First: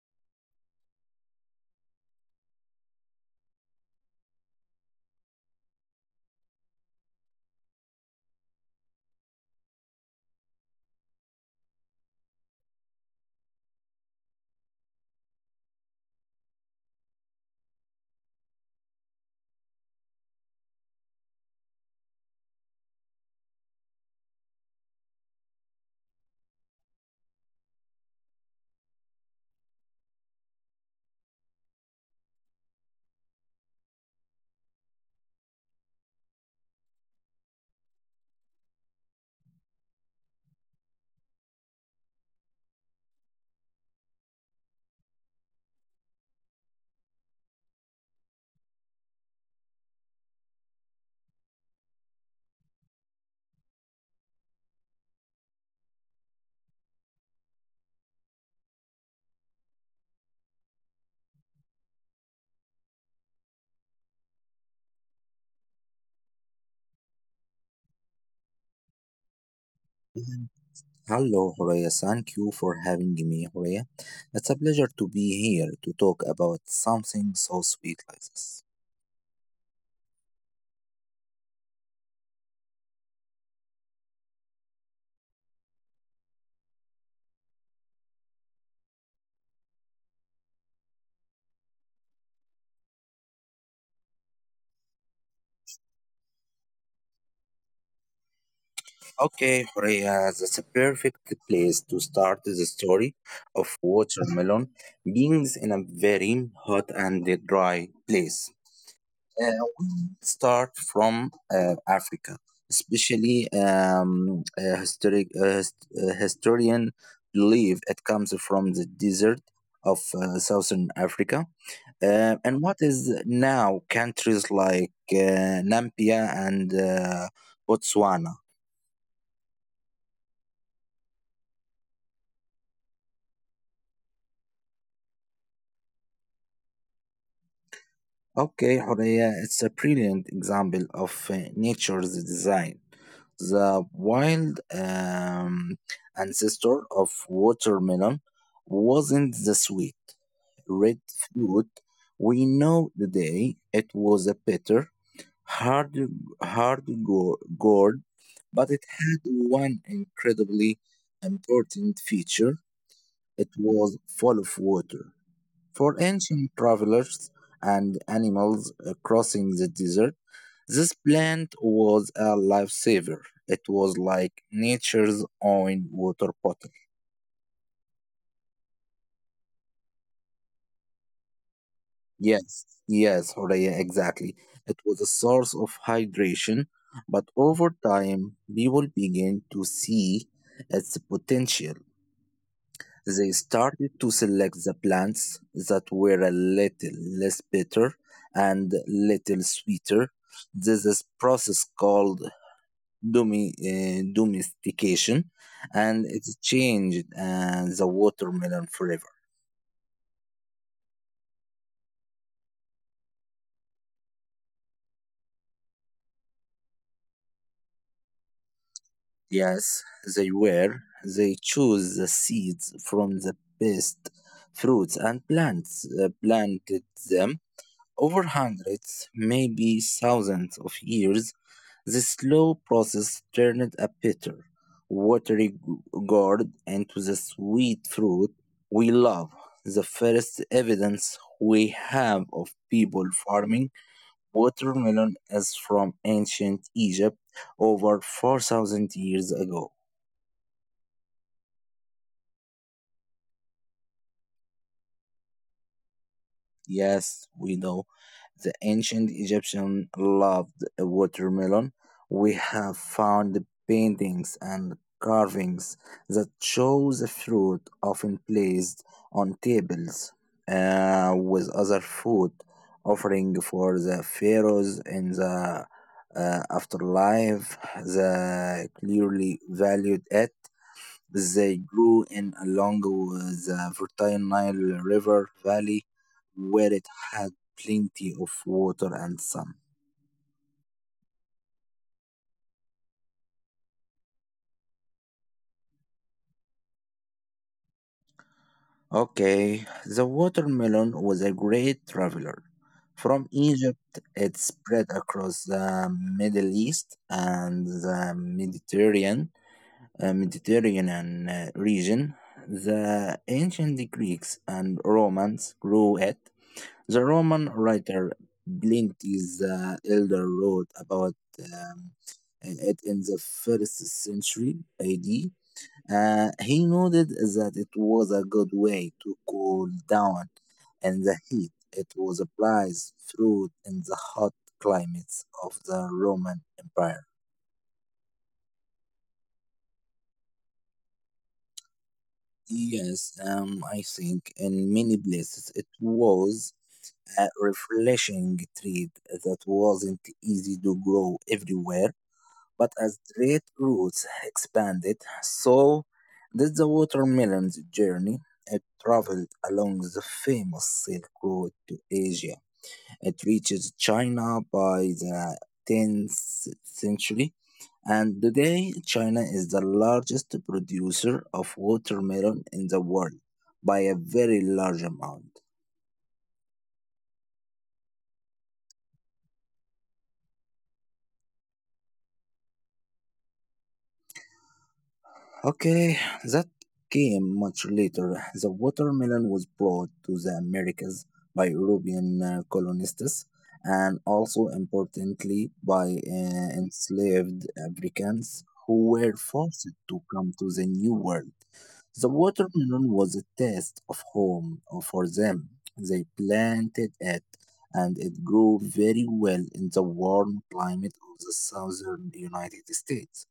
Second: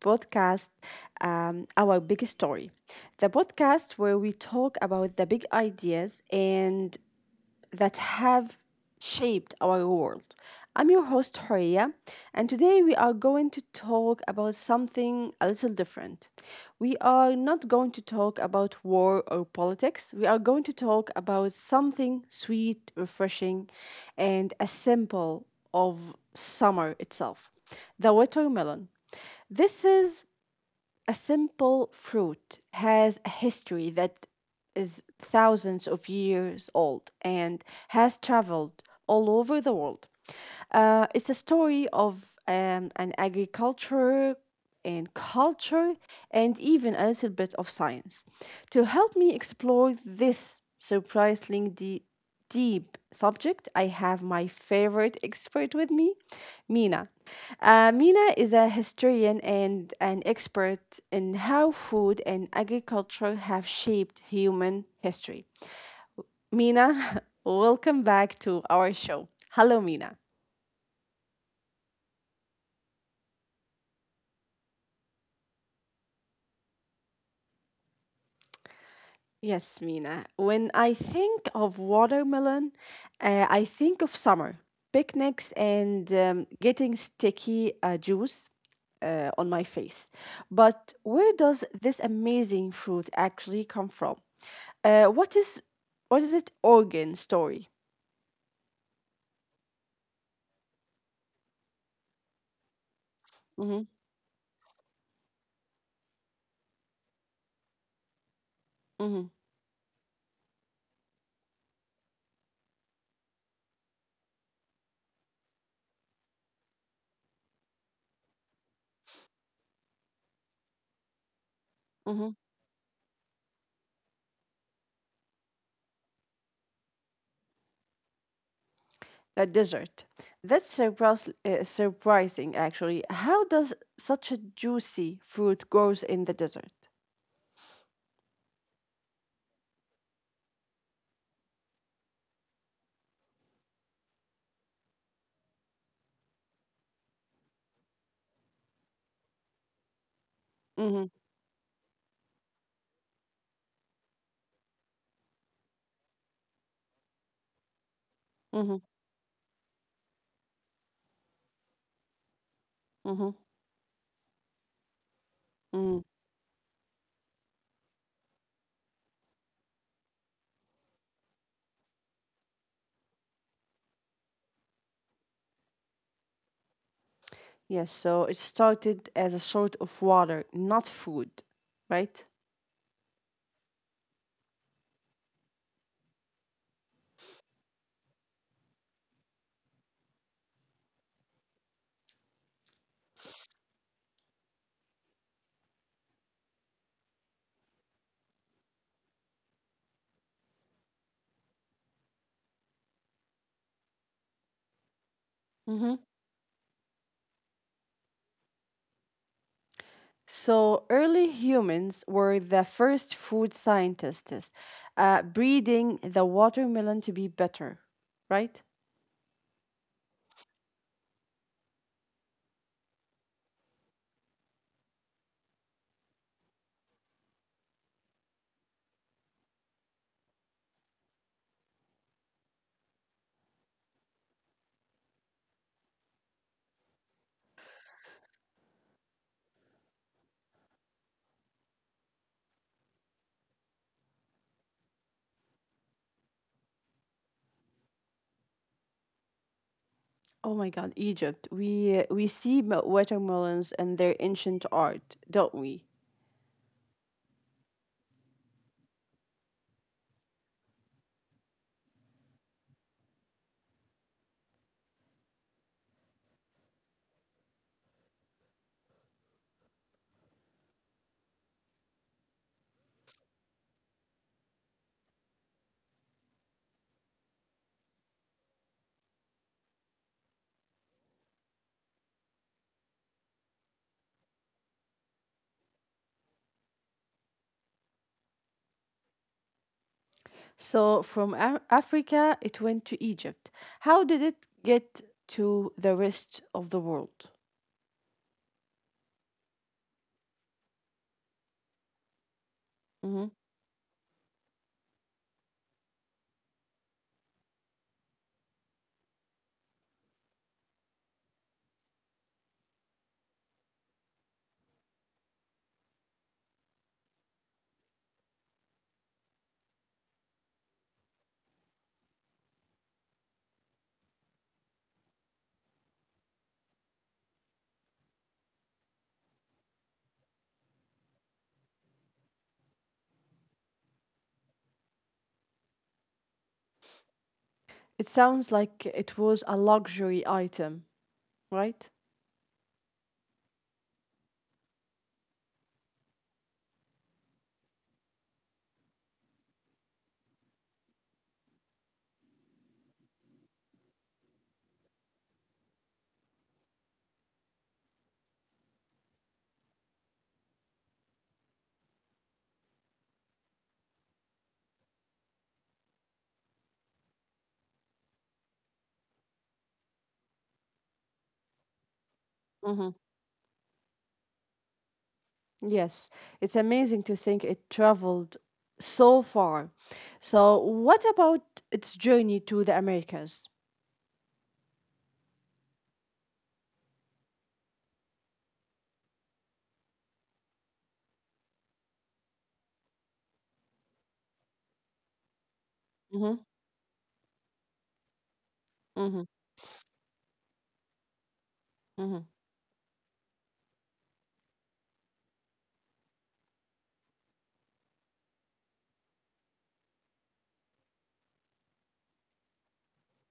podcast, Our Big Story, the podcast where we talk about the big ideas and that have shaped our world. I'm your host, Horia, and today we are going to talk about something a little different. We are not going to talk about war or politics. We are going to talk about something sweet, refreshing, and a symbol of summer itself the watermelon. This is a simple fruit has a history that is thousands of years old and has traveled all over the world. It's a story of an agriculture and culture and even a little bit of science. To help me explore this surprisingly deep subject, I have my favorite expert with me, Mina. Mina is a historian and an expert in how food and agriculture have shaped human history. Mina, welcome back to our show. Hello, Mina. Hello, Horea. Thank you for having me, Horea. It's a pleasure to be here to talk about something so sweet like this. Yes, Mina. When I think of watermelon, I think of summer, picnics, and getting sticky juice on my face. But where does this amazing fruit actually come from? Uh, what is what is it? Origin story. Okay, Horea, that's a perfect place to start the story of Mm-hmm, watermelon beings in a very hot and dry place. mm-hmm, Uh, we start from Africa, especially historian believe it comes from the desert of southern Africa, mm-hmm. and what is now countries like Namibia and Botswana. A desert. That's surprising, actually. How does such a juicy fruit grows in the desert? Okay, Horea, it's a brilliant example of nature's design. The wild ancestor of watermelon wasn't the sweet red Mm-hmm, fruit we know today. It was a bitter, hard, hard, gourd, but mm-hmm, it had one incredibly important feature. mm-hmm, It was full of water. For mm-hmm. ancient travelers and animals crossing the desert, this plant was a lifesaver. It was like nature's own water bottle. Yes, so it started as a sort of water, not food, right? Yes, yes, Horea, exactly. It was a source of hydration, but over time, people began to see its potential. They started to select the plants that were a little less bitter and little sweeter. This is process called domestication, Mm-hmm. and it changed the watermelon forever. So early humans were the first food scientists, breeding the watermelon to be better, right? Yes, they were. They chose the seeds from the best fruits and plants, planted them. Over hundreds, maybe thousands of years, the slow process turned a bitter, watery gourd into the sweet fruit we love. The first evidence we have of people farming watermelon is from ancient Egypt over 4,000 years ago. Oh my God, Egypt. We see watermelons and their ancient art, don't we? Yes, we know. The ancient Egyptians loved watermelon. We have found paintings and carvings that show the fruit often placed on tables with other food, offering for the pharaohs in the afterlife. They clearly valued it. They grew in along the fertile Nile River Valley, where it had plenty of water and sun. So from Africa, it went to Egypt. How did it get to the rest of the world? Okay, the watermelon was a great traveler. From Mhm. Egypt, it spread across the Middle East and the Mediterranean region. The ancient Greeks and Romans grew it. The Roman writer Pliny's the Elder wrote about um, it in the first century AD. He noted that it was a good way to cool down in the heat. It was a prized fruit in the hot climates of the Roman Empire. It sounds like it was a luxury item, right? Yes, I think in many places it was a refreshing treat that wasn't easy to grow everywhere. But as trade routes expanded, so did the watermelon's journey. It traveled along the famous Silk Road to Asia. It reaches China by the 10th century, and today China is the largest producer of watermelon in the world by a very large amount. Yes, it's amazing to think it traveled so far. So, what about its journey to the Americas? Okay, that came much later. The watermelon was brought to the Americas by European colonists and also importantly by Mm-hmm, enslaved Africans who were mm-hmm, forced to come to the New World. The mm-hmm, watermelon was a test of home for them. They planted it and it grew very well in the warm climate of the southern United States.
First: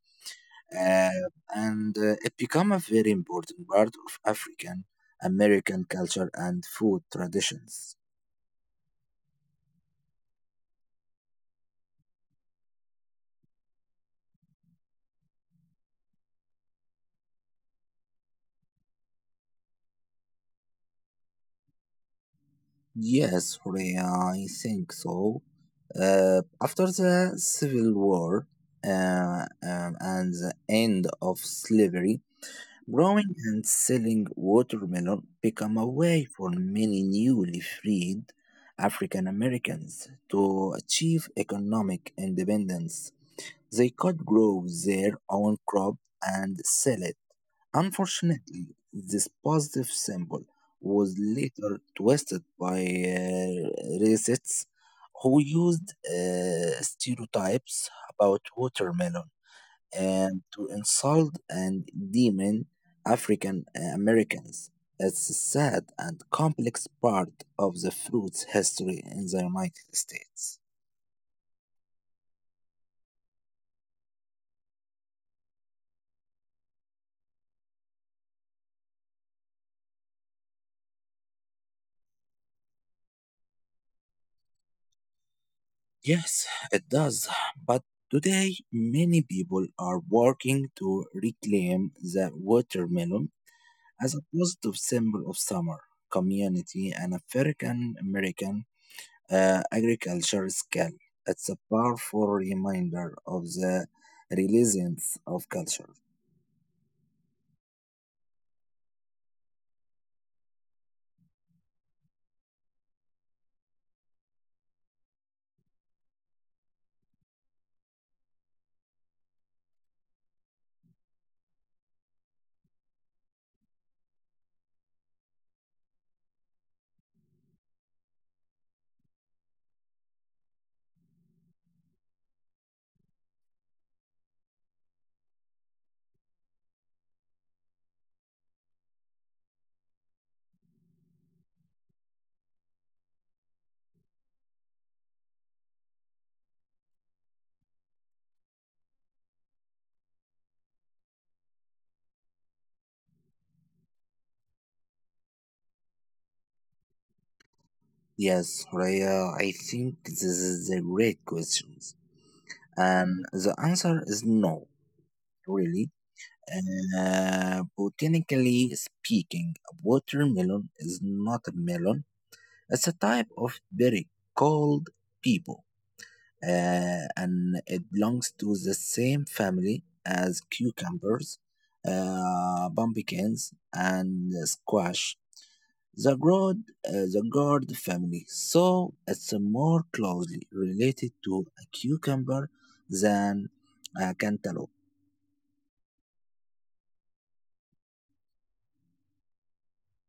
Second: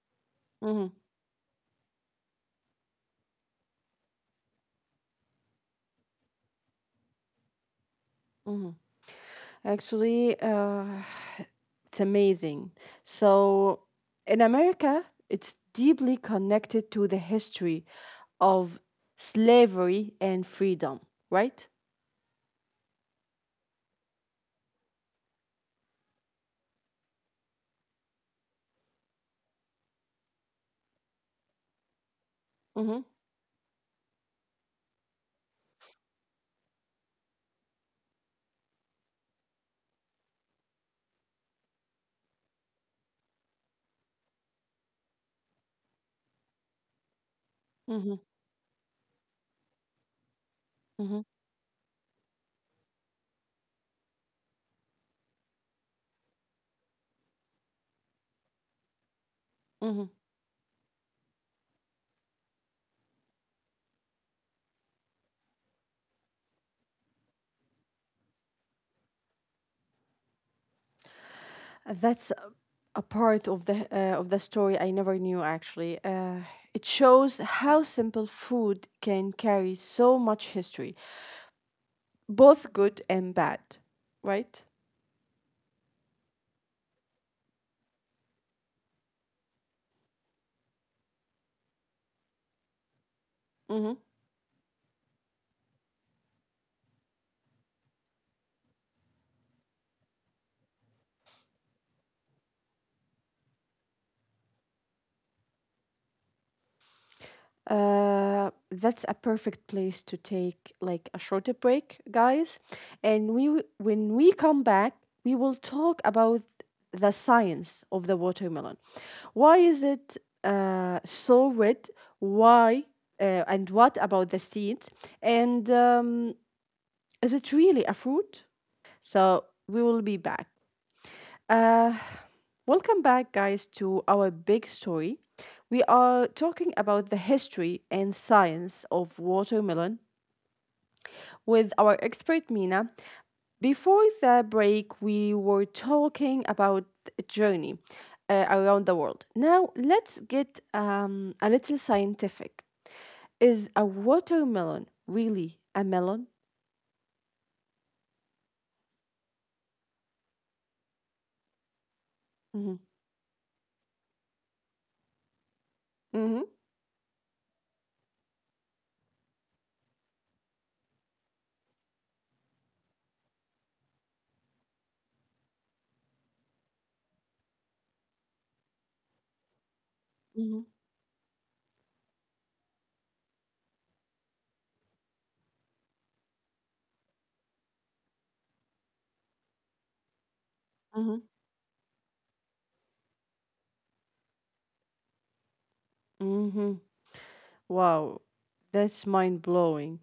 mm-hmm, Uh, and it became a very important part of African American culture and food traditions. mm-hmm. Actually, it's amazing. So, in America, it's deeply connected to the history of slavery and freedom, right? Yes, Horea, I think so. After the Civil War uh, um, and the end of slavery, Mm-hmm, growing and selling watermelon became a way for many newly freed African Americans to achieve economic independence. They could grow their own crop and sell it. mm-hmm, Unfortunately, this positive symbol was mm-hmm, later twisted by racists who used stereotypes about watermelon mm-hmm. and to insult and demon African Americans. It's a sad and complex part of the fruit's history in the United States. That's a part of the story I never knew actually. It shows how simple food can carry so much history, both good and bad, right? Yes, it does. But today, many people are working to reclaim the watermelon Mm-hmm. as a positive symbol of summer, community, and African American agriculture skill. It's a powerful reminder of the resilience of culture. That's a perfect place to take like a shorter break, guys. And when we come back, we will talk about the science of the watermelon. Why is it so red? Why and what about the seeds? And is it really a fruit? So we will be back. Uh, Welcome back, guys, to our big story. We are talking about the history and science of watermelon with our expert Mina. Before the break, we were talking about a journey around the world. Now, let's get a little scientific. Is a watermelon really a melon? Yes, Raya, I think this is a great question. Mm-hmm. And the answer is no, really. Mm-hmm. Botanically speaking, a watermelon is not a melon. It's a type of berry called pepo, and it belongs to the same family as Mm-hmm. cucumbers, pumpkins, and squash. The gourd, the gourd family, so it's more closely related Mm-hmm. to a cucumber than a cantaloupe. Mm-hmm. Wow, that's mind blowing.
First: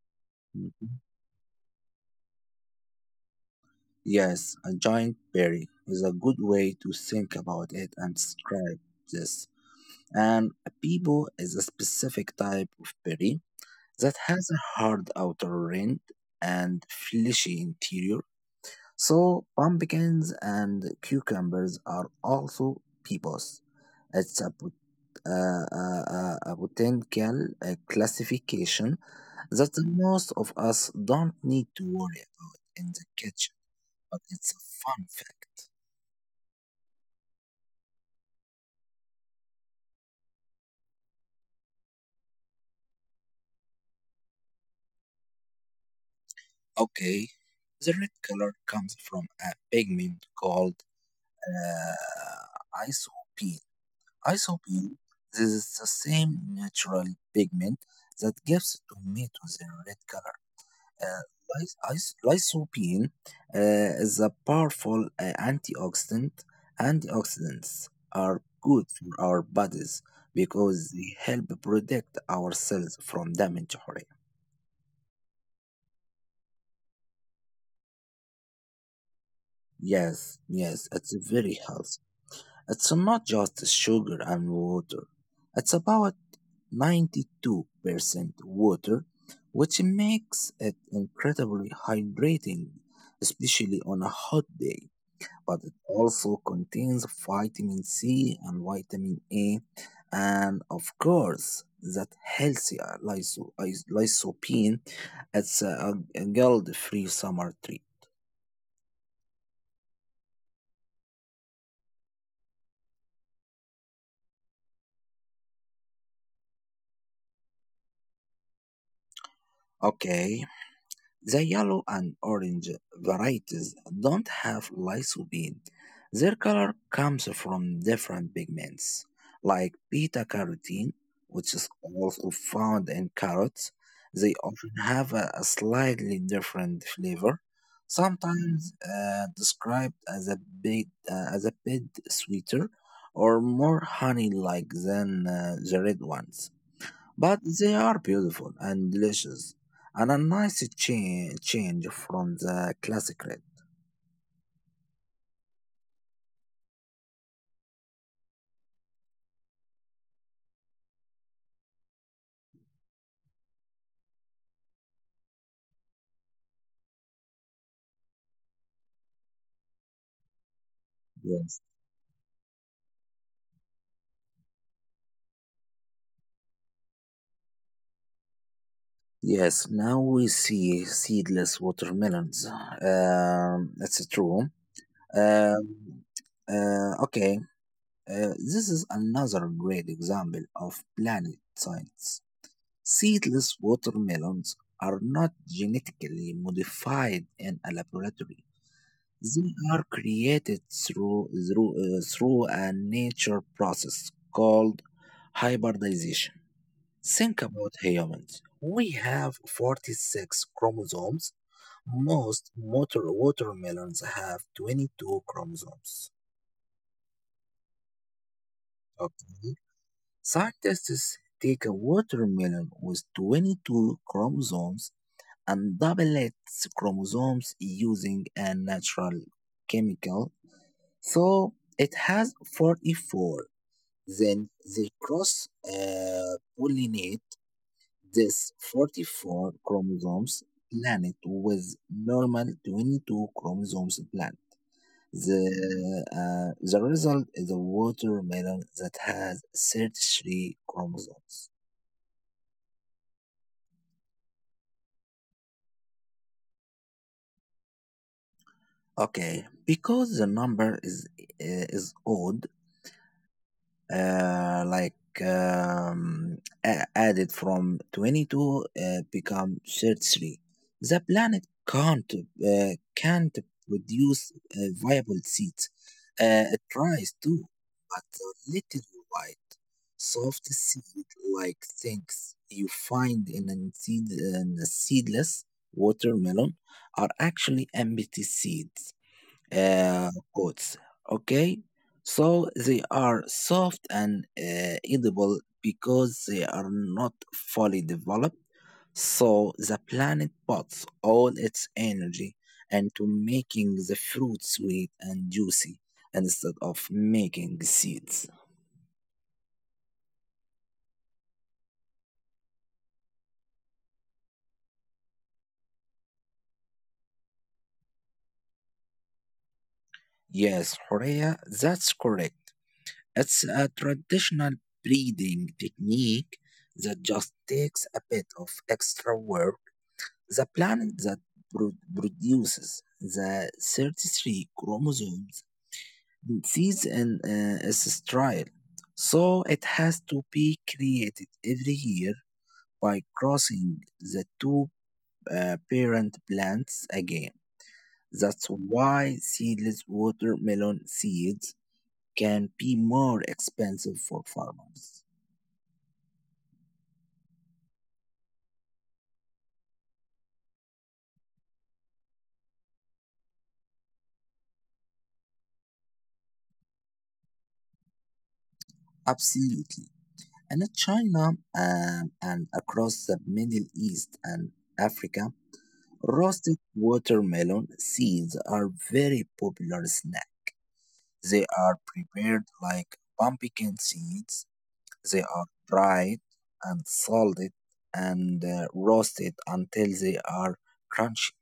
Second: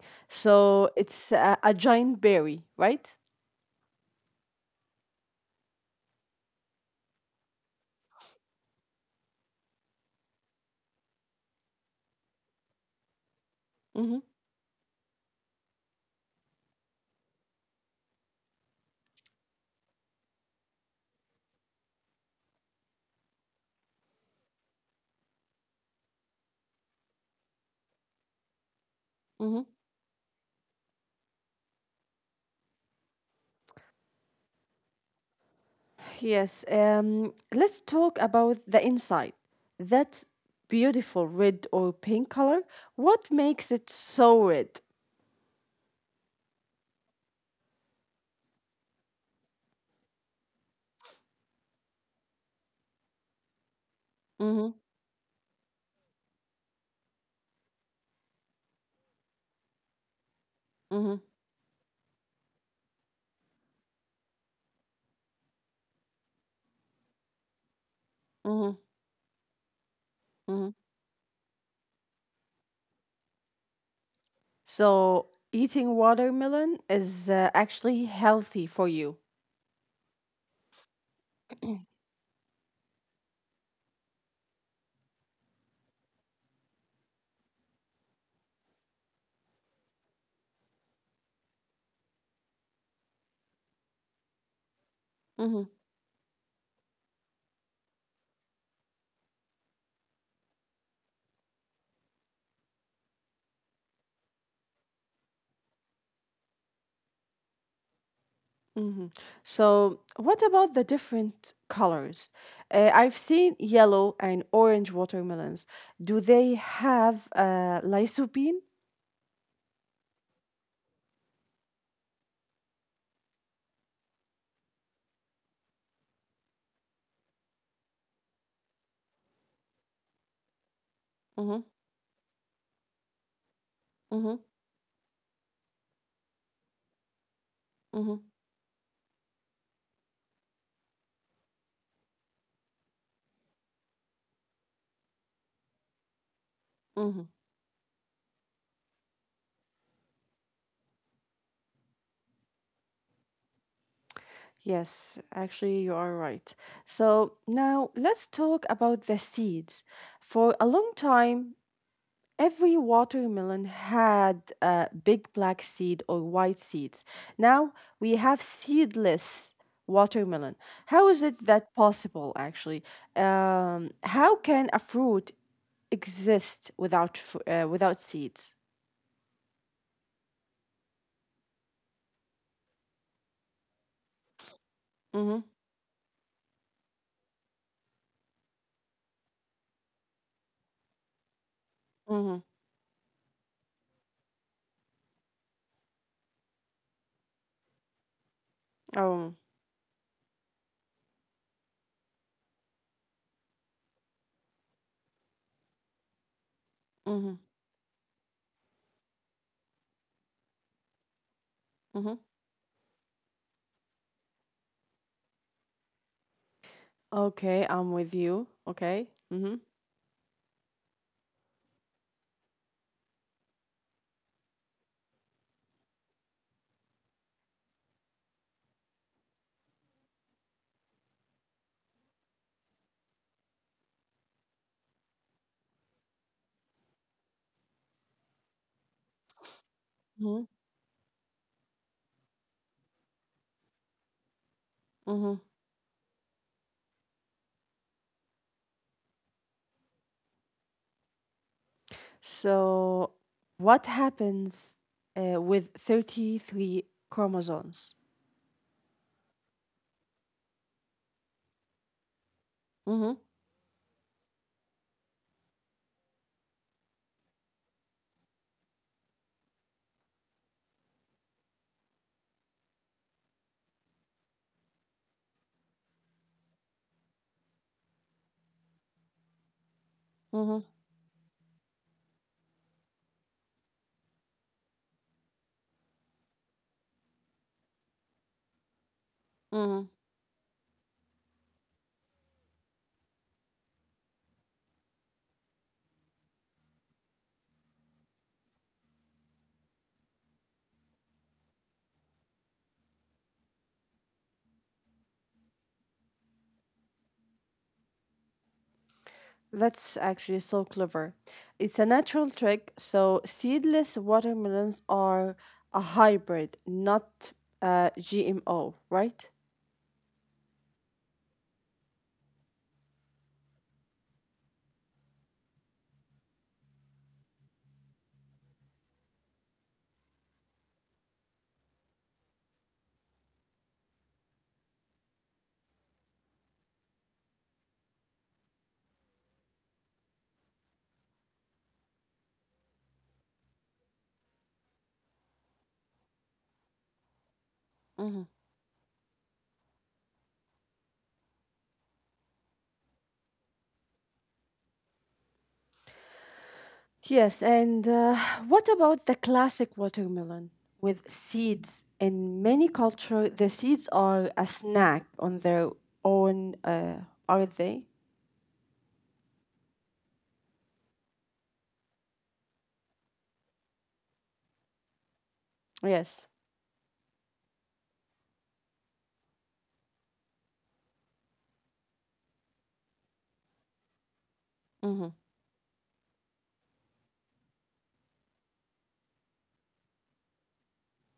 Mm-hmm. So it's a giant berry, right? Yes, a giant berry is a good way to think about it and describe this. And a peebo is a specific type of berry that Mm-hmm. has a hard outer rind and fleshy interior. So pumpkins and cucumbers are also peebos. It's a botanical classification that Mm-hmm. most of us don't need to worry about in the kitchen, but it's a fun fact. Yes. Let's talk about the inside. That beautiful red or pink color. What makes it so red? Okay, the red color comes from a pigment called isoprene. Mm-hmm. Isoprene, this is the same natural pigment that gives tomatoes their red color. Mm-hmm. Uh, lysoprene is a powerful antioxidant. Antioxidants are Mm-hmm. good for our bodies Mm-hmm. because they help protect our cells from damage. Hurry. So eating watermelon is actually healthy for you. Yes, yes, it's very healthy. It's not just sugar and water. It's about 92% water, which makes it incredibly hydrating, especially on a hot day. But Mm-hmm. it also contains vitamin C and vitamin A, and of course, that healthy lysopene. It's a guilt free summer treat. Mhm. So, what about the different colors? I've seen yellow and orange watermelons. Do they have lysopene? Okay, the yellow and orange varieties don't have lycopene. Their color comes from different pigments, like beta carotene, which Mm-hmm, is also found in carrots. mm-hmm, They often have a slightly different flavor, mm-hmm, sometimes described as a bit sweeter or more honey-like than the red ones, mm-hmm. but they are beautiful and delicious and a nice change from the classic red. Yes, actually, you are right. So, now let's talk about the seeds. For a long time, every watermelon had a big black seed or white seeds. Now we have seedless watermelon. How is it Yes. that possible, actually? How can a fruit exist without without seeds? Yes, now we see seedless watermelons. That's true. Mm-hmm. Um, uh, okay, this is another great example of planet science. Mm-hmm. Seedless watermelons are not genetically modified in a laboratory. Oh. They are created through a nature process called hybridization. Mm-hmm. Think about humans. We have 46 chromosomes. Mm-hmm. Most water watermelons have 22 chromosomes. Okay, I'm with you. Okay. Mm-hmm. Okay. Scientists take a watermelon with 22 chromosomes and double its chromosomes using a natural chemical, so it has 44. Then they cross pollinate this 44 chromosomes Mm-hmm. planet with normal 22 chromosomes plant. Mm-hmm. The result is a watermelon that has 33 chromosomes. So, what happens with 33 chromosomes? Okay, because the number is odd, Mm-hmm. uh, like um, added from 22 become 33. The planet can't produce viable seeds. It tries to, but the little white, soft Mm-hmm. seed like things you find in a, seed, in a seedless watermelon are actually empty seeds Mm, uh, oats. Okay, so they are soft and edible because they are not fully developed. So the planet puts all its energy into making the fruit sweet and juicy instead of making seeds. that's actually so clever. It's a natural trick. So, seedless watermelons are a hybrid, not GMO, right? Yes, Horea, that's correct. It's a traditional breeding technique that just takes a bit of extra work. The planet that produces the 33 chromosomes sees an ancestral, so it has to be created every year by crossing the two parent plants again. That's Hmm. why seedless watermelon seeds can be more expensive for farmers. Yes, and what about the classic watermelon with seeds? In many cultures, the seeds are a snack on their own, are they? Absolutely. And in China, and across the Middle East and Africa, Yes. roasted watermelon seeds are very popular snack. They are prepared like pumpkin seeds. They are dried and salted and roasted until they are crunchy.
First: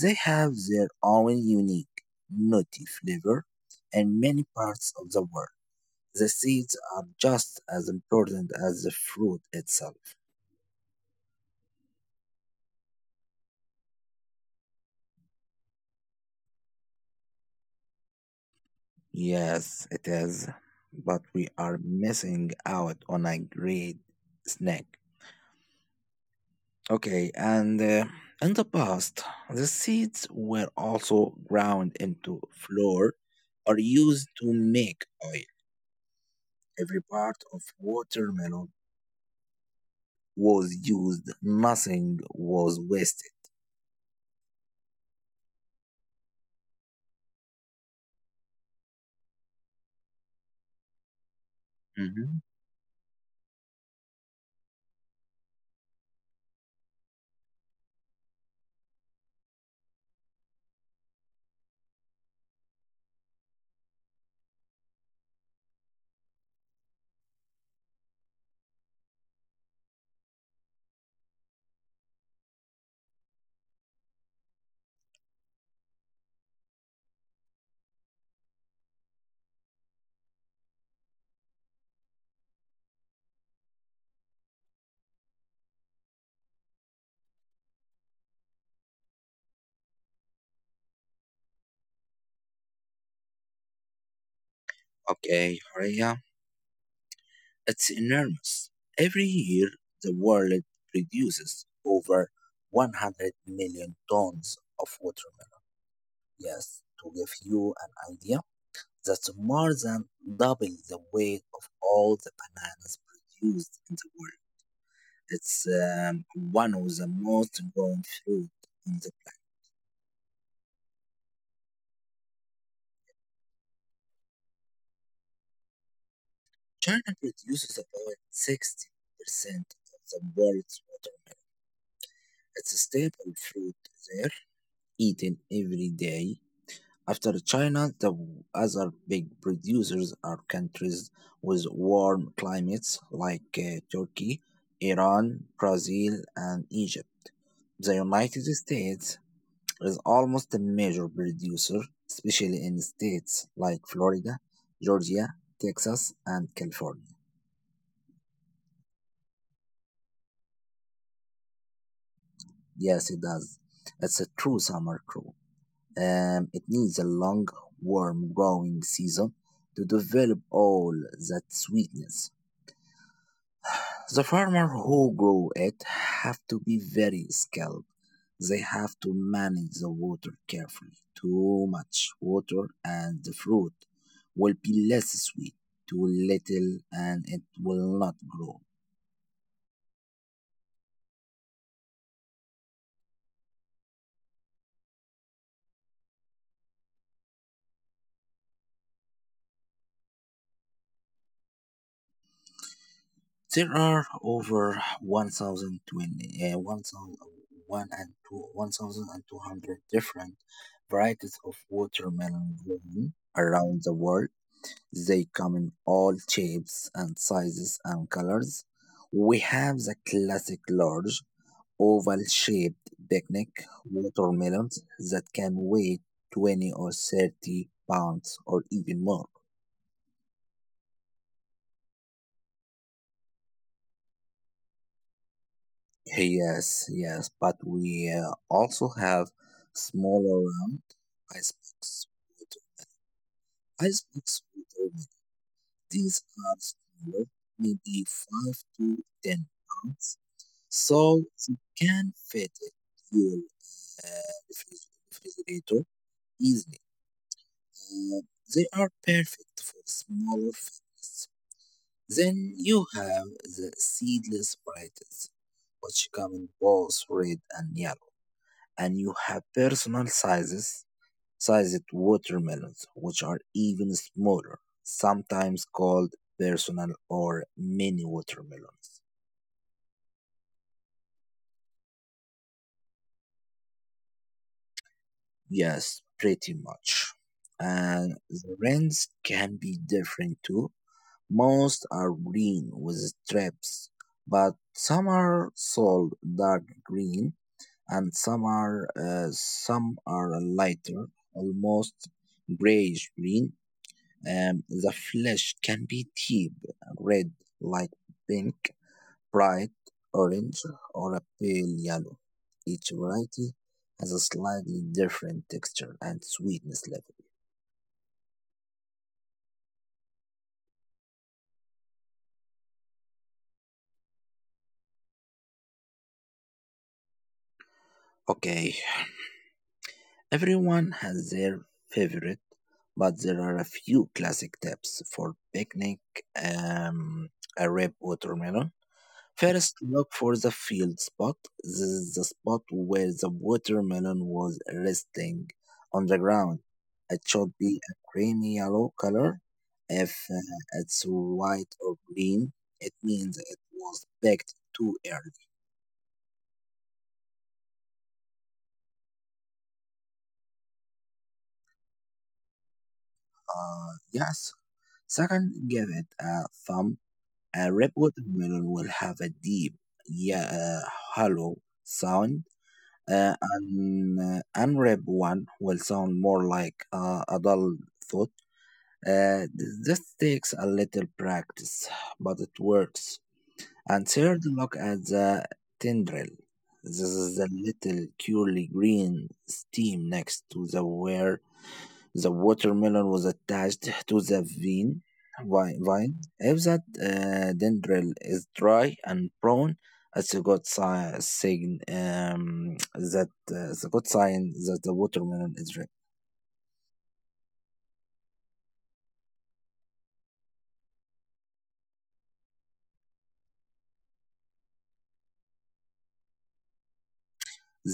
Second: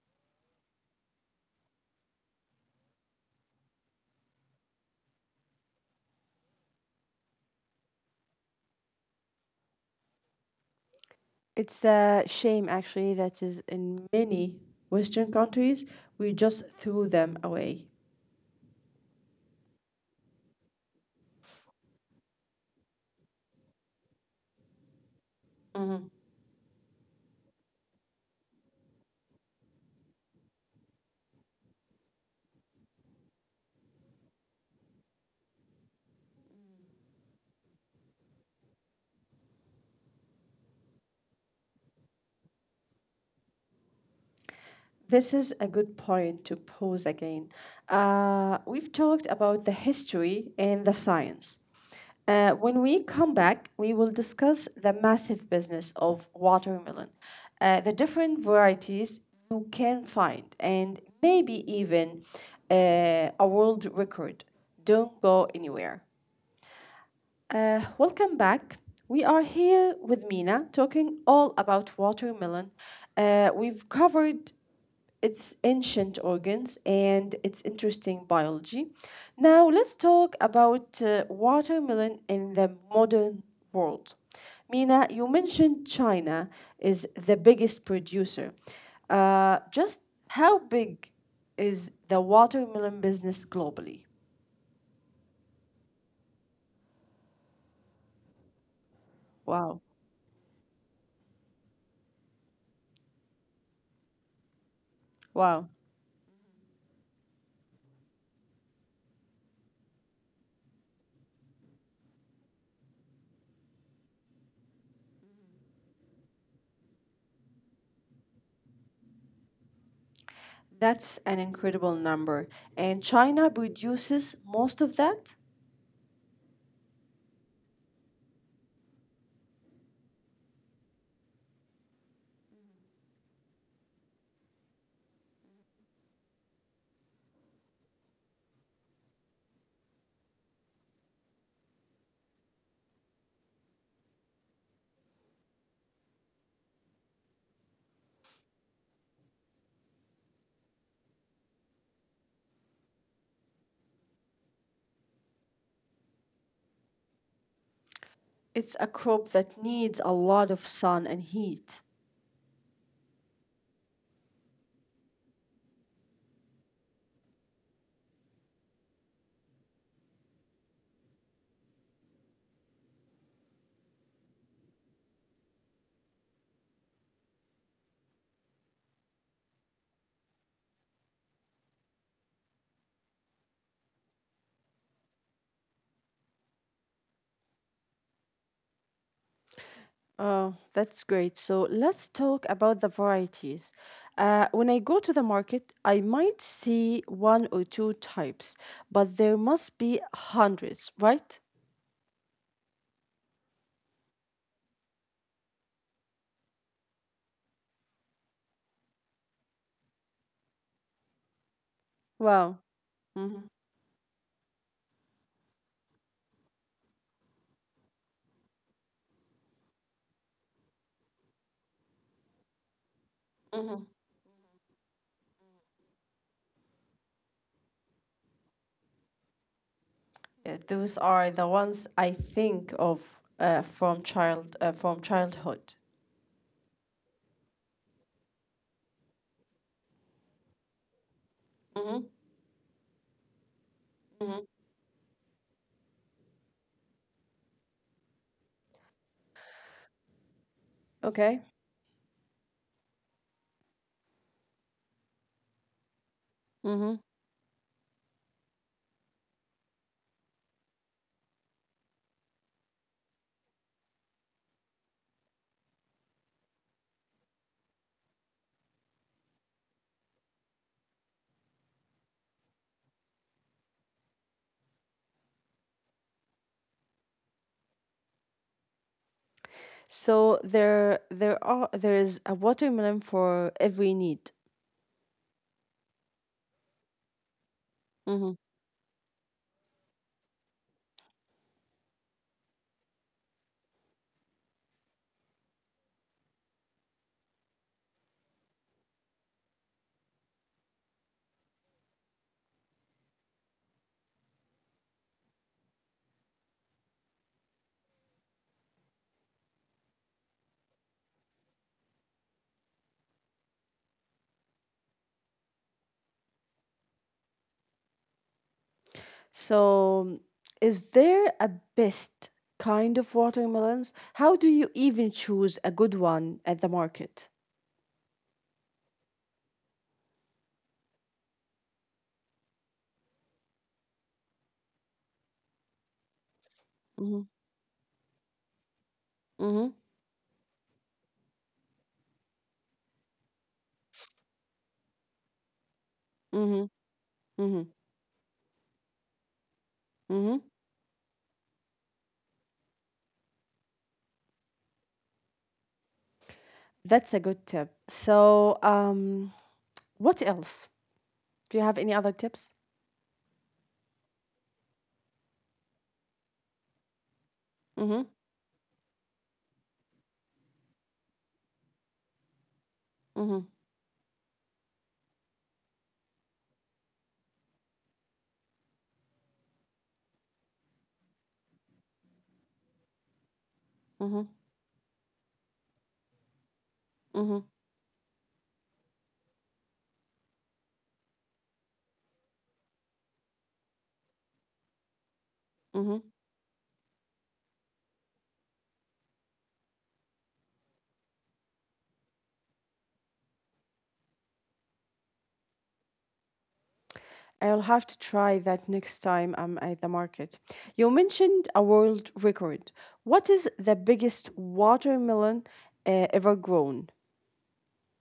They have their own unique nutty flavor in many parts of the world. The seeds are just as important as the fruit itself. It's a shame actually that is in many Western countries, we just threw them away. Yes, it is. But we are missing out on a great snack. Mhm. Okay, and In the past, the seeds were also ground into flour or used to make oil. Every part of watermelon was used, nothing was wasted. This is a good point to pose again. We've talked about the history and the science. Mhm. When we come back, we will discuss the massive business of watermelon, the different varieties you can find, and maybe even a world record. Don't go anywhere. Welcome back. We are here with Mina talking all about watermelon. We've covered its ancient organs and its interesting biology. Now, let's talk about watermelon in the modern world. Mina, you mentioned China is the biggest producer. Just how big is the watermelon business globally? Okay, hurry up. It's enormous. Every year, Wow. the world produces over 100 million tons of watermelon. Wow. Yes, to give you an idea, that's more than double the weight of all the bananas produced in the world. It's one of the most grown fruit on the planet. That's an incredible number. And China produces most of that? China produces about 60% of the world's watermelon. It's a staple fruit there, eaten every day. After China, the other big producers are countries with warm climates like Turkey, Iran, Brazil, and Egypt. The United States is almost a major producer, especially in states like Florida, Georgia, Texas, and California. It's a crop that needs a lot of sun and heat. Yes, it does. It's a true summer crop. It needs a long, warm growing season to develop all that sweetness. The farmer who grow it have to be very skilled. They have to manage the water carefully. Too much water and the fruit will be less sweet. Too little and it will not grow. Oh, that's great. So let's talk about the varieties. When I go to the market, I might see one or two types, but there must be hundreds, right? There are over 1,020, uh, 1,000 and two- 1,200 different varieties of Wow. watermelon grown Mhm. around the world. They come in all shapes and sizes and colors. We have the classic large oval shaped picnic watermelons that can weigh 20 or 30 pounds or even more. Yeah, those are the ones I think of from childhood. Yes, yes, but we also have smaller round Mm-hmm. icebox water. Mm-hmm. Icebox water, like these are smaller, maybe 5 to 10 pounds. So Okay. you can fit it in your refrigerator easily. Mm-hmm. Uh, they are perfect for smaller families. Then you have the seedless varieties, which come in both red and yellow. And you have personal sizes, sized watermelons, which are even smaller, sometimes called personal or mini watermelons. So there is a watermelon for every need. Yes, pretty much. And Mm-hmm. the rents can be different too. Most are green with strips, but some are sold dark green, and some are lighter, almost grayish green. The flesh can be deep red, like pink, bright orange or a pale yellow. Each variety has a slightly different texture and sweetness level. So is there a best kind of watermelons? How do you even choose a good one at the market? Okay, everyone has their favorite, but there are a few classic tips for picnic Mm-hmm. um, a ripe watermelon. Mm-hmm. First, look for the field spot. This is the spot where the watermelon was resting on the Mm-hmm. ground. It should Mm-hmm. be a creamy yellow color. If Mm-hmm. It's white or green, it means it was picked too early. That's a good tip. So, what else? Do you have any other tips? Yes. Second, give it a thumb. A red Mm-hmm. watermelon will have a deep, yeah, hollow sound. Mm-hmm. An unwrapped one will sound more like a dull thought. This takes a little practice, but it works. And Mm-hmm. third, look at the tendril. This Mm-hmm. is the little curly green steam next to the word the watermelon was attached to the Mm-hmm. vine. If that dendril is dry and prone, it's a good sign that the watermelon is red. I'll have to try that next time I'm at the market. You mentioned a world record. What is the biggest watermelon ever grown?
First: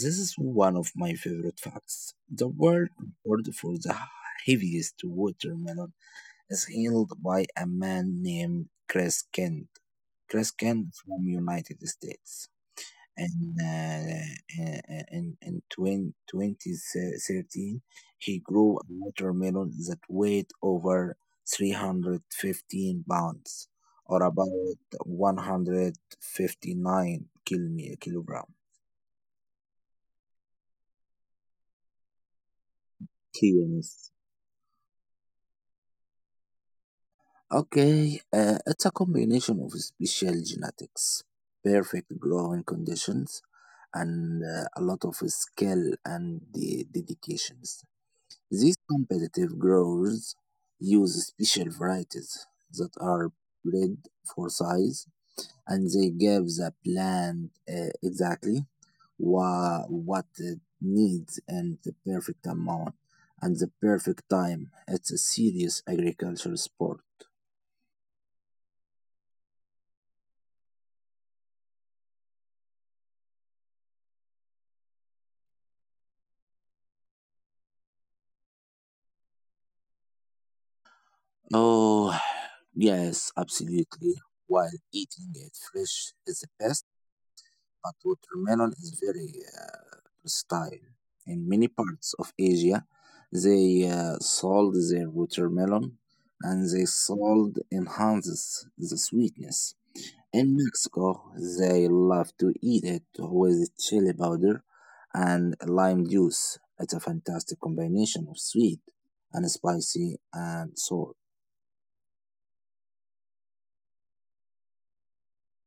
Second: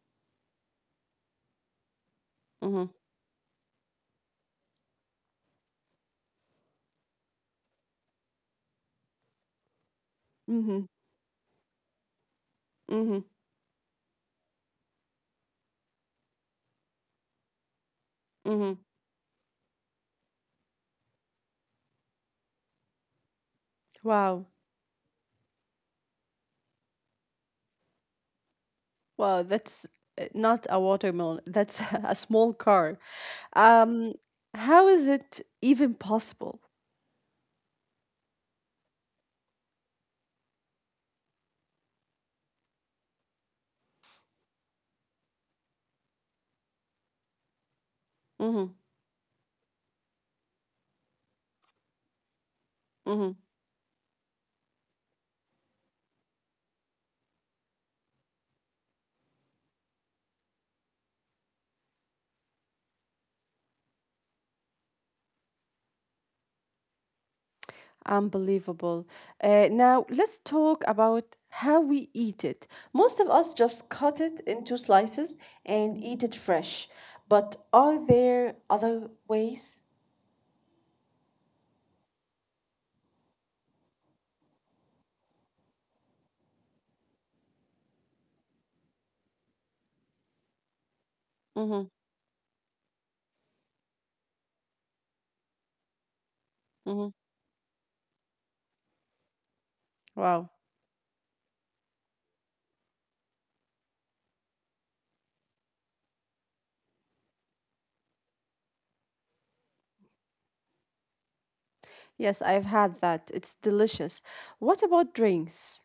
This is one of my favorite facts. The Mm-hmm. world record for the heaviest watermelon is held by a man named Chris Kent. Chris Mm-hmm. Kent from United States. Mm-hmm. and uh, uh, in 2013 he Mm-hmm. grew a watermelon that weighed over 315 pounds, or Wow. about 159 Wow, that's not a watermelon. That's a small car. Um, kilograms. how is it even possible? Okay it's a combination of special genetics, perfect growing conditions, and a lot of skill and the dedications. Mm-hmm. These competitive growers use special varieties that Mm-hmm. are bred for size, and they give the plant exactly what it needs and the perfect amount and the perfect time. It's a serious agricultural sport. Unbelievable. Now, let's talk about how we eat it. Most of us just cut it into slices and eat it fresh. But are there other ways? Oh, yes, absolutely. While eating it fresh is the best, but watermelon is very versatile. In many Mm-hmm. parts of Asia, they sold their watermelon and they Mm-hmm. sold enhances the sweetness. Wow. In Mexico, they love to eat it with chili powder and lime juice. It's a fantastic combination of sweet and spicy and sour. Yes, I've had that. It's delicious. What about drinks?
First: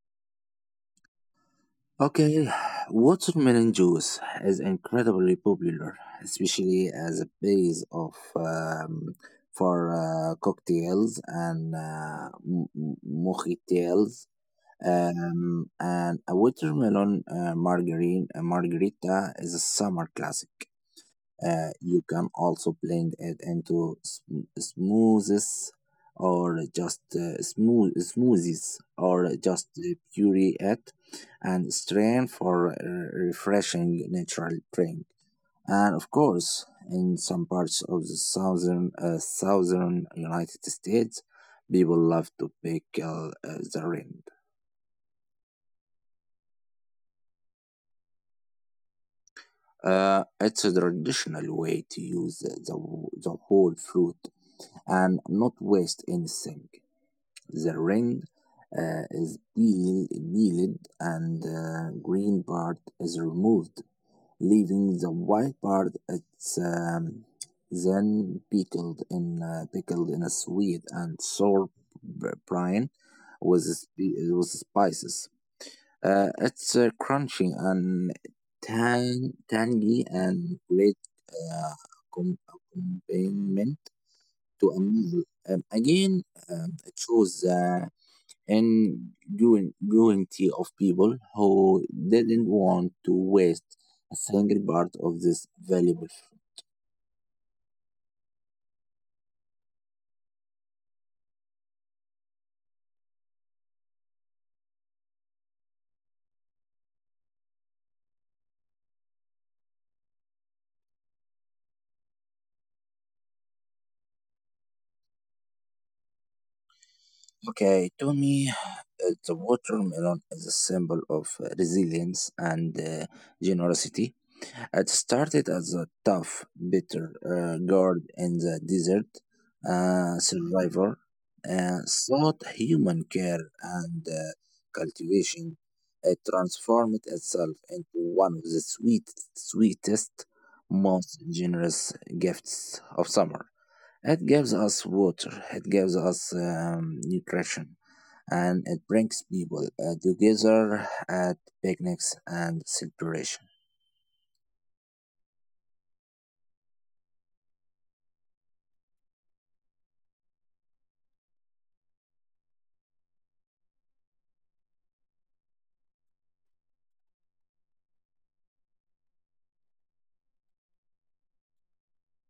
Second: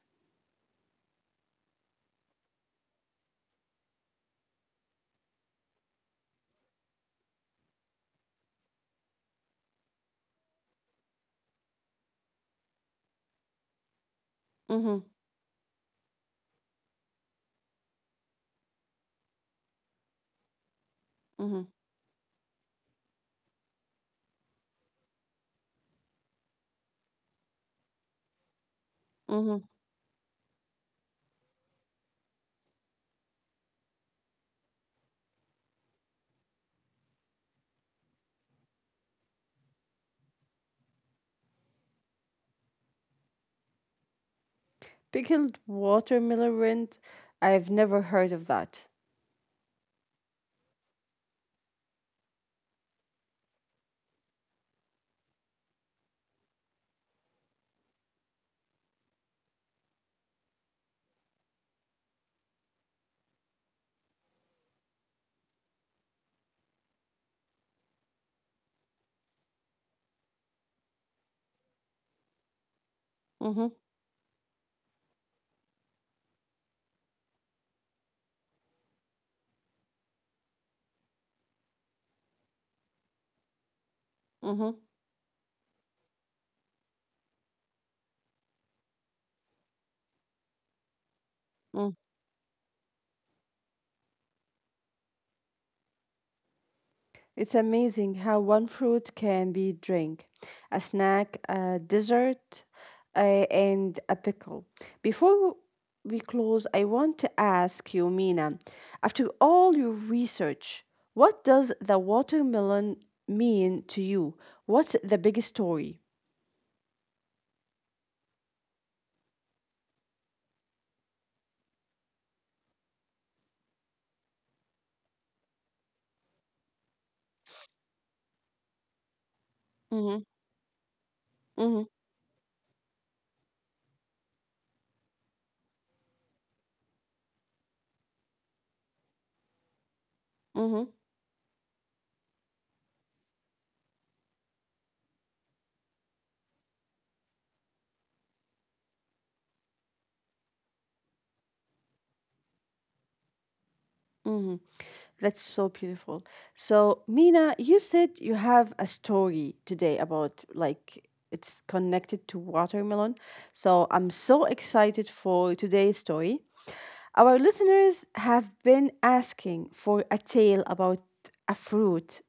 Okay, watermelon juice is incredibly popular, especially as a base of for cocktails and mocktails. Mm-hmm. And a watermelon margarine, a margarita is a summer classic. Mm-hmm. You can also blend it into smoothies, or Mm-hmm. just puree it and strain for a refreshing natural drink. And of course, in some parts of the southern United States, people love to pickle the rind. Pickled watermelon rind. I've never heard of that. It's a traditional way to use the whole fruit and not waste anything. The ring is peeled and the green part is removed, leaving the white part. It's then pickled in a sweet and sour brine Mm-hmm. With spices. It's crunchy and tang- tangy and great uh, accompaniment to Mm-hmm. a meal. Again, I chose the and guarantee of people who Mm-hmm. didn't want to waste a single part of this valuable fruit. It's amazing how one fruit can be drink, a snack, a dessert, and a pickle. Before we close, I want to ask you, Mina, after all your research, what does the watermelon mean to you? What's the big story? Okay, to me, the watermelon is a symbol of resilience and generosity. It started as a tough, bitter guard in the desert, a Mm-hmm, survivor, mm-hmm, sought human care and cultivation. It transformed itself into one of the sweet, sweetest, mm-hmm, most generous gifts of summer. It gives us water, it gives us nutrition, and it brings people together at picnics and celebration. mm-hmm. That's so beautiful. So, Mina, you said you have a story today about like it's connected to watermelon. So, I'm so excited for today's story. Our listeners have been asking for a tale about a fruit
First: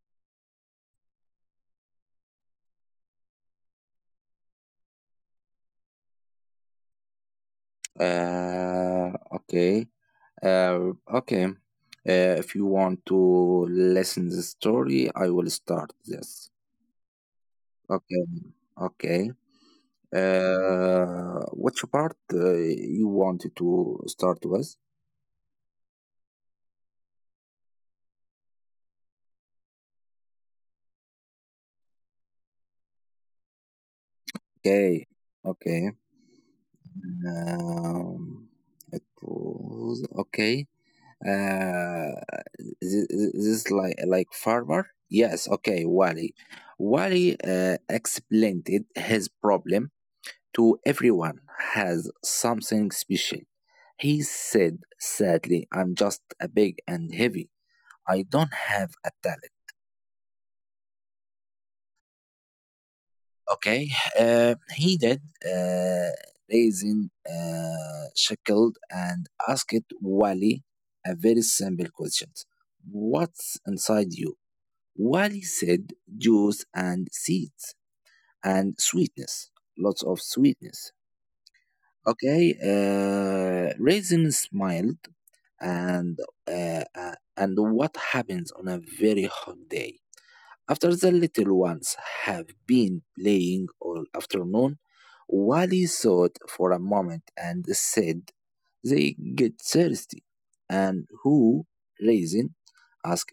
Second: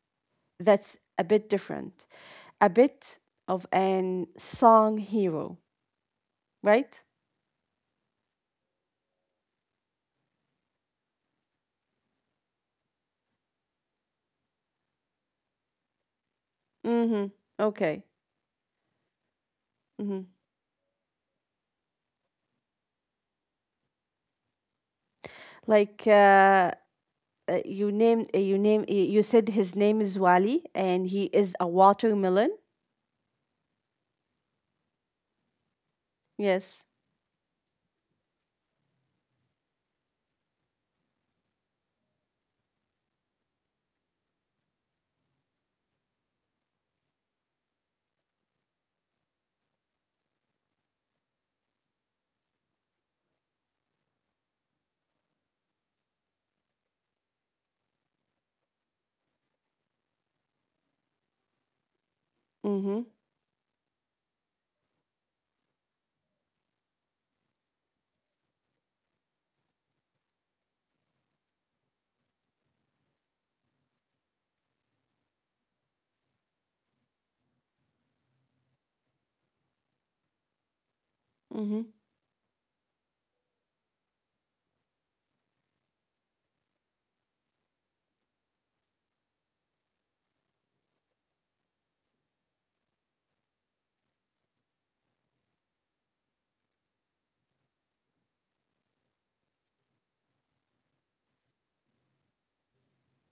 that's a bit different, a bit of an song hero, right? Okay. Uh, okay. If you want to listen the story, I will start this. Mm hmm. Okay. Okay. Okay. Mm-hmm. Which part you want to start with? Like, you name you said his name is Wali and he is a watermelon. Okay. Okay. Yes. Um, it was okay. Uh, this, this like farmer. Yes. Okay. Wally. Wally explained it, his problem to everyone has something special. He said sadly, I'm just a big and heavy. I don't have a talent. Mhm. Okay. He did raising shackled and asked Wally a very simple question. What's inside you? Wally said juice and seeds and sweetness. Lots of sweetness. Mhm. Okay. Raisin smiled and and what happens on a very hot day after the little ones have been playing all afternoon? Wally thought for a moment and said they get thirsty. And who, raising, asked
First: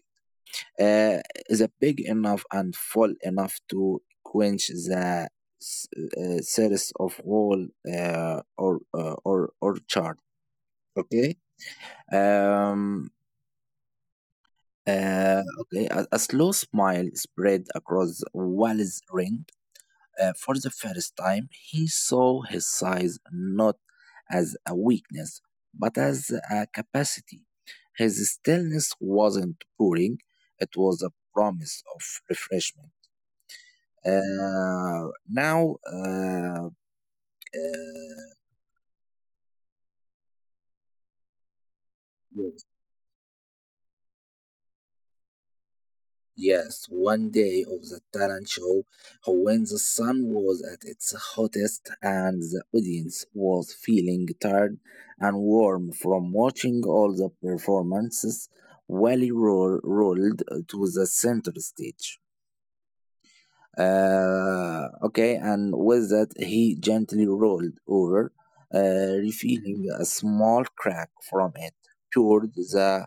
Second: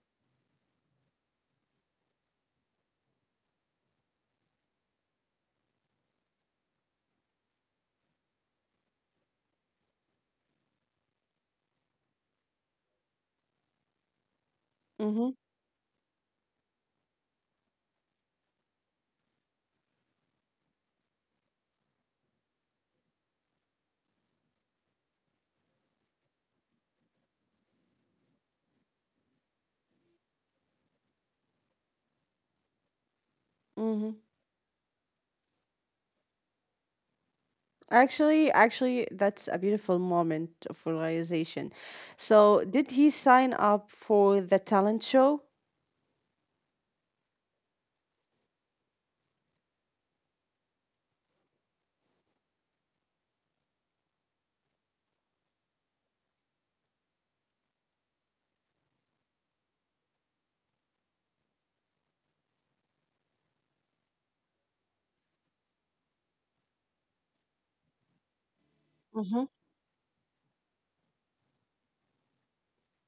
uh, is it big enough and full enough to quench the s- thirst of all or chart okay um. Mhm. A slow smile spread across Wally's ring. For the first time, he saw his size not as a weakness, but as a capacity. His stillness wasn't boring, it was a promise of refreshment. Mhm. Uh, now, uh, uh, Actually, that's a beautiful moment of realization. So, did he sign up for the talent show? Yes, one day of the talent show, when the sun was at its hottest and the audience was feeling tired and warm from watching all the performances, Wally rolled to the center stage. Okay, and with that, he gently rolled over, Mhm. revealing a small crack from it toward the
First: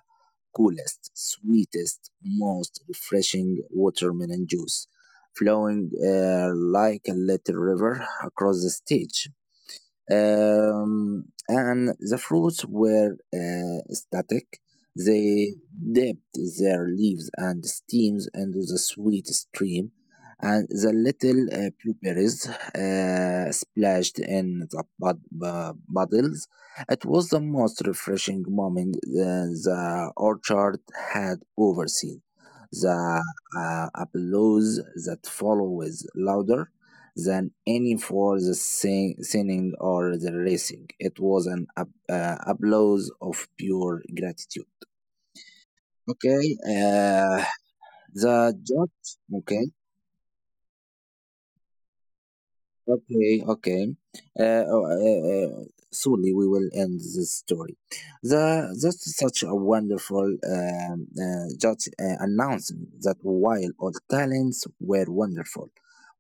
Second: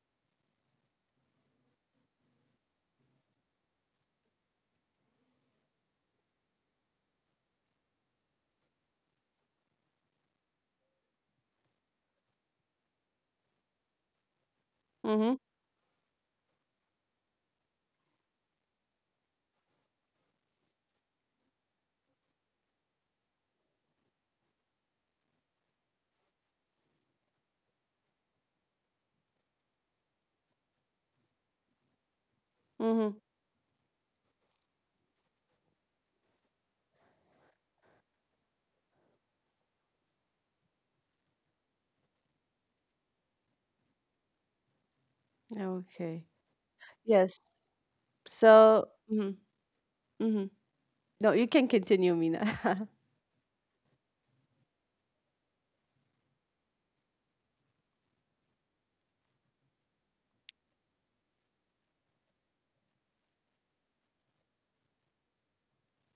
coolest, sweetest, most refreshing watermelon juice flowing like a little river across the stage, and the fruits were static. Mhm. They dipped their leaves and stems into the sweet stream, and the little blueberries splashed in the puddles. It was the most refreshing moment the orchard had overseen. Mhm. The applause that followed was louder than any for the singing or the racing. It was an applause of pure gratitude. Okay. Okay, uh, Yes. the So. judge. Mhm. Okay. Mhm. No, you can continue, Mina. Okay, okay. Uh, oh, uh, uh, Surely we will end this story. That's such a wonderful judge announcing that while all talents were wonderful,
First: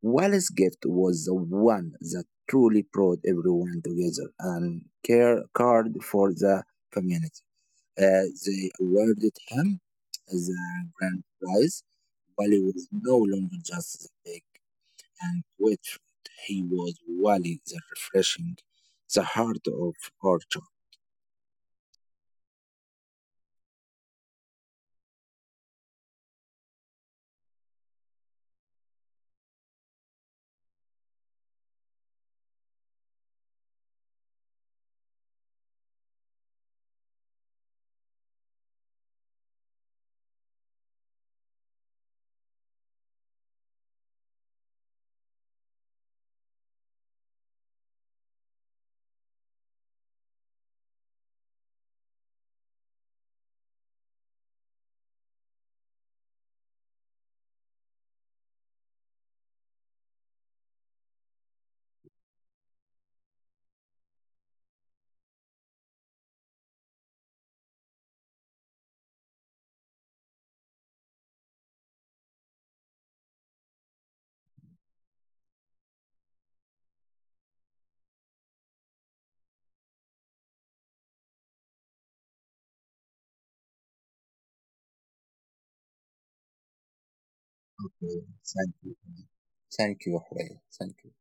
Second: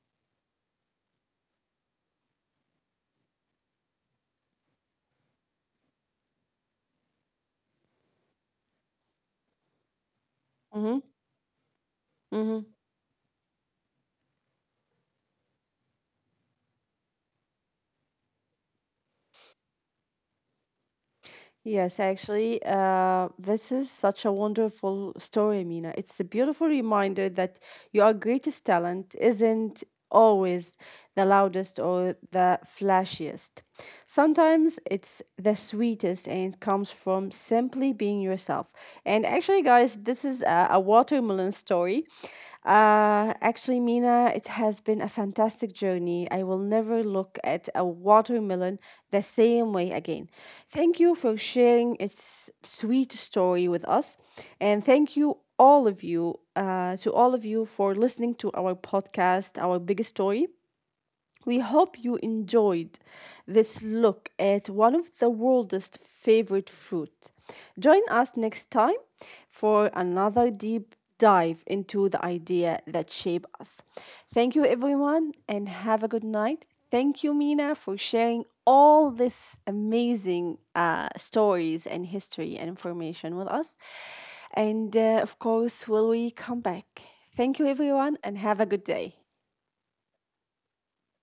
Wally's gift was the one that truly brought everyone together and care card for the community. They awarded him the Mhm. grand prize. Wally Mhm. was no longer just the big and poetry. He was really the refreshing, the heart of our job. Yes, actually, this is such a wonderful story, Mina. It's a beautiful reminder that your greatest talent isn't always the loudest or the flashiest. Sometimes it's the sweetest and comes from simply being yourself. And actually, guys, this is a what watermelon story. Actually, Mina, it has been a fantastic journey. I will never look at a watermelon the same way again. Thank you for sharing its sweet story with us. And thank you, all of you, to all of you for listening to our podcast, Our Big Story. We hope you enjoyed this look at one of the world's favorite fruit. Join us next time for another deep dive into the idea that shape us. Thank you everyone and have a good night. Thank you Mina for sharing all this amazing stories and history and information with us. And of course, will we come back? Thank you everyone and have a Thank good you. day. Thank you, Horea. Thank you.